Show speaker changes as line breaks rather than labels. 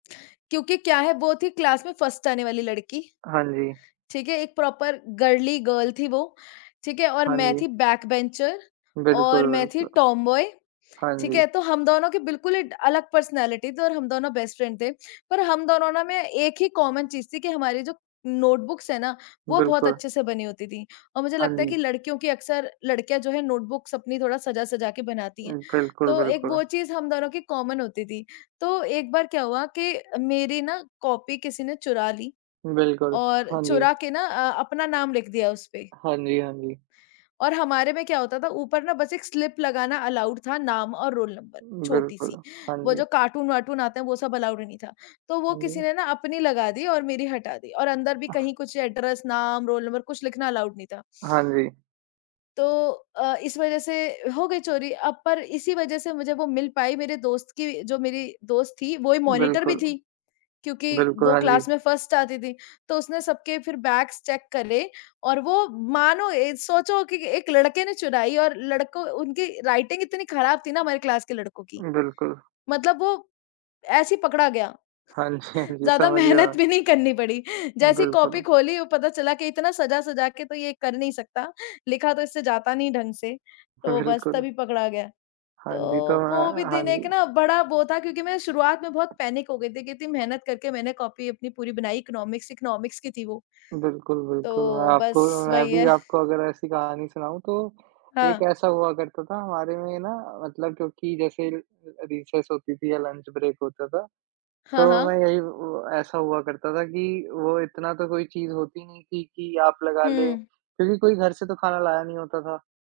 क्योंकि क्या है वो थी क्लास में फ़र्स्ट आने वाली लड़की,
हाँ जी।
ठीक है। एक प्रॉपर गर्ली गर्ल थी वो, ठीक है और
हाँ
मैं
जी।
थी बैकबेंचर
बिल्कुल,
और मैं थी
बिल्कुल।
टॉम बॉय,
हाँ
ठीक
जी।
है। तो हम दोनों की बिल्कुल ही ड अलग पर्सनैलिटी थी और हम दोनों बेस्ट फ्रेंड थे। पर हम दोनों ना में एक ही कॉमन चीज़ थी कि हमारी जो नोटबुक्स है ना, वो बहुत
बिल्कुल।
अच्छे से बनी होती थी। और मुझे
हाँ
लगता है कि
जी।
लड़कियों की अक्सर लड़कियाँ जो हैं नोटबुक्स अपनी थोड़ा सजा-सजा के बनाती हैं।
उम, बिल्कुल,
तो एक
बिल्कुल।
वो चीज़ हम दोनों की कॉमन होती थी। तो एक बार क्या हुआ कि मेरी ना कॉपी किसी ने चुरा ली,
बिल्कुल।
और
हाँ जी।
चुरा के ना अ, अपना नाम लिख दिया उसपे।
हाँ जी, हाँ जी।
और हमारे में क्या होता था ऊपर ना बस एक स्लिप लगाना अलाउड था नाम और रोल नंबर
बिल्कुल।
छोटी-सी।
हाँ
वो
जी।
जो कार्टून-वार्टून आते हैं वो सब अलाउड ही नहीं था। तो वो
हाँ
किसी
जी।
ने ना अपनी लगा दी और मेरी हटा दी। और अंदर भी कहीं कुछ एड्रेस, नाम, रोल नंबर कुछ लिखना अलाउड नहीं था।
हाँ जी।
तो अ, इस वज़ह से हो गई चोरी, अब पर इसी वज़ह से मुझे वो मिल पाई मेरे दोस्त की जो मेरी दोस्त थी वो ही मॉनिटर भी
बिल्कुल।
थी, क्योंकि
बिल्कुल,
वो
हाँ जी।
क्लास में फर्स्ट आती थी। तो उसने सबके फिर बैग्स चेक करे और वो मानो ए सोचो कि एक लड़के ने चुराई। और लड़कों उनकी राइटिंग इतनी खराब थी ना हमारी क्लास के लड़कों की,
बिल्कुल।
मतलब वो ऐसे ही पकड़ा गया।
हाँ जी, हाँ जी।
ज़्यादा
समझ गया।
मेहनत भी नहीं करनी पड़ी। जैसे ही कॉपी
बिल्कुल।
खोली वो पता चला कि इतना सजा-सजा के तो ये कर नहीं सकता, लिखा तो इससे जाता नहीं ढँग से, तो बस
बिल्कुल।
तभी पकड़ा गया। तो
हाँ जी, तो
वो भी
हाँ हाँ
दिन एक
जी।
ना बड़ा वो था क्योंकि मैं शुरुआत में बहुत पैनिक हो गई थी, कि इतनी मेहनत करके मैंने कॉपी अपनी पूरी बनाई इकोनॉमिक्स, इकोनॉमिक्स की थी वो।
बिल्कुल, बिल्कुल। मैं
तो
आपको
बस
मैं
वही
भी
है।
आपको अगर ऐसी कहानी सुनाऊँ तो एक
हाँ।
ऐसा हुआ करता था हमारे में ना मतलब क्योंकि जैसे अ, रिसेस होती थी या लंच ब्रेक होता था।
हाँ,
तो मैं
हाँ।
यही अ, ऐसा हुआ करता था कि वो इतना तो कोई चीज़ होती नहीं थी कि आप लगा लें
हुँ।
क्योंकि कोई घर से तो खाना लाया नहीं होता था।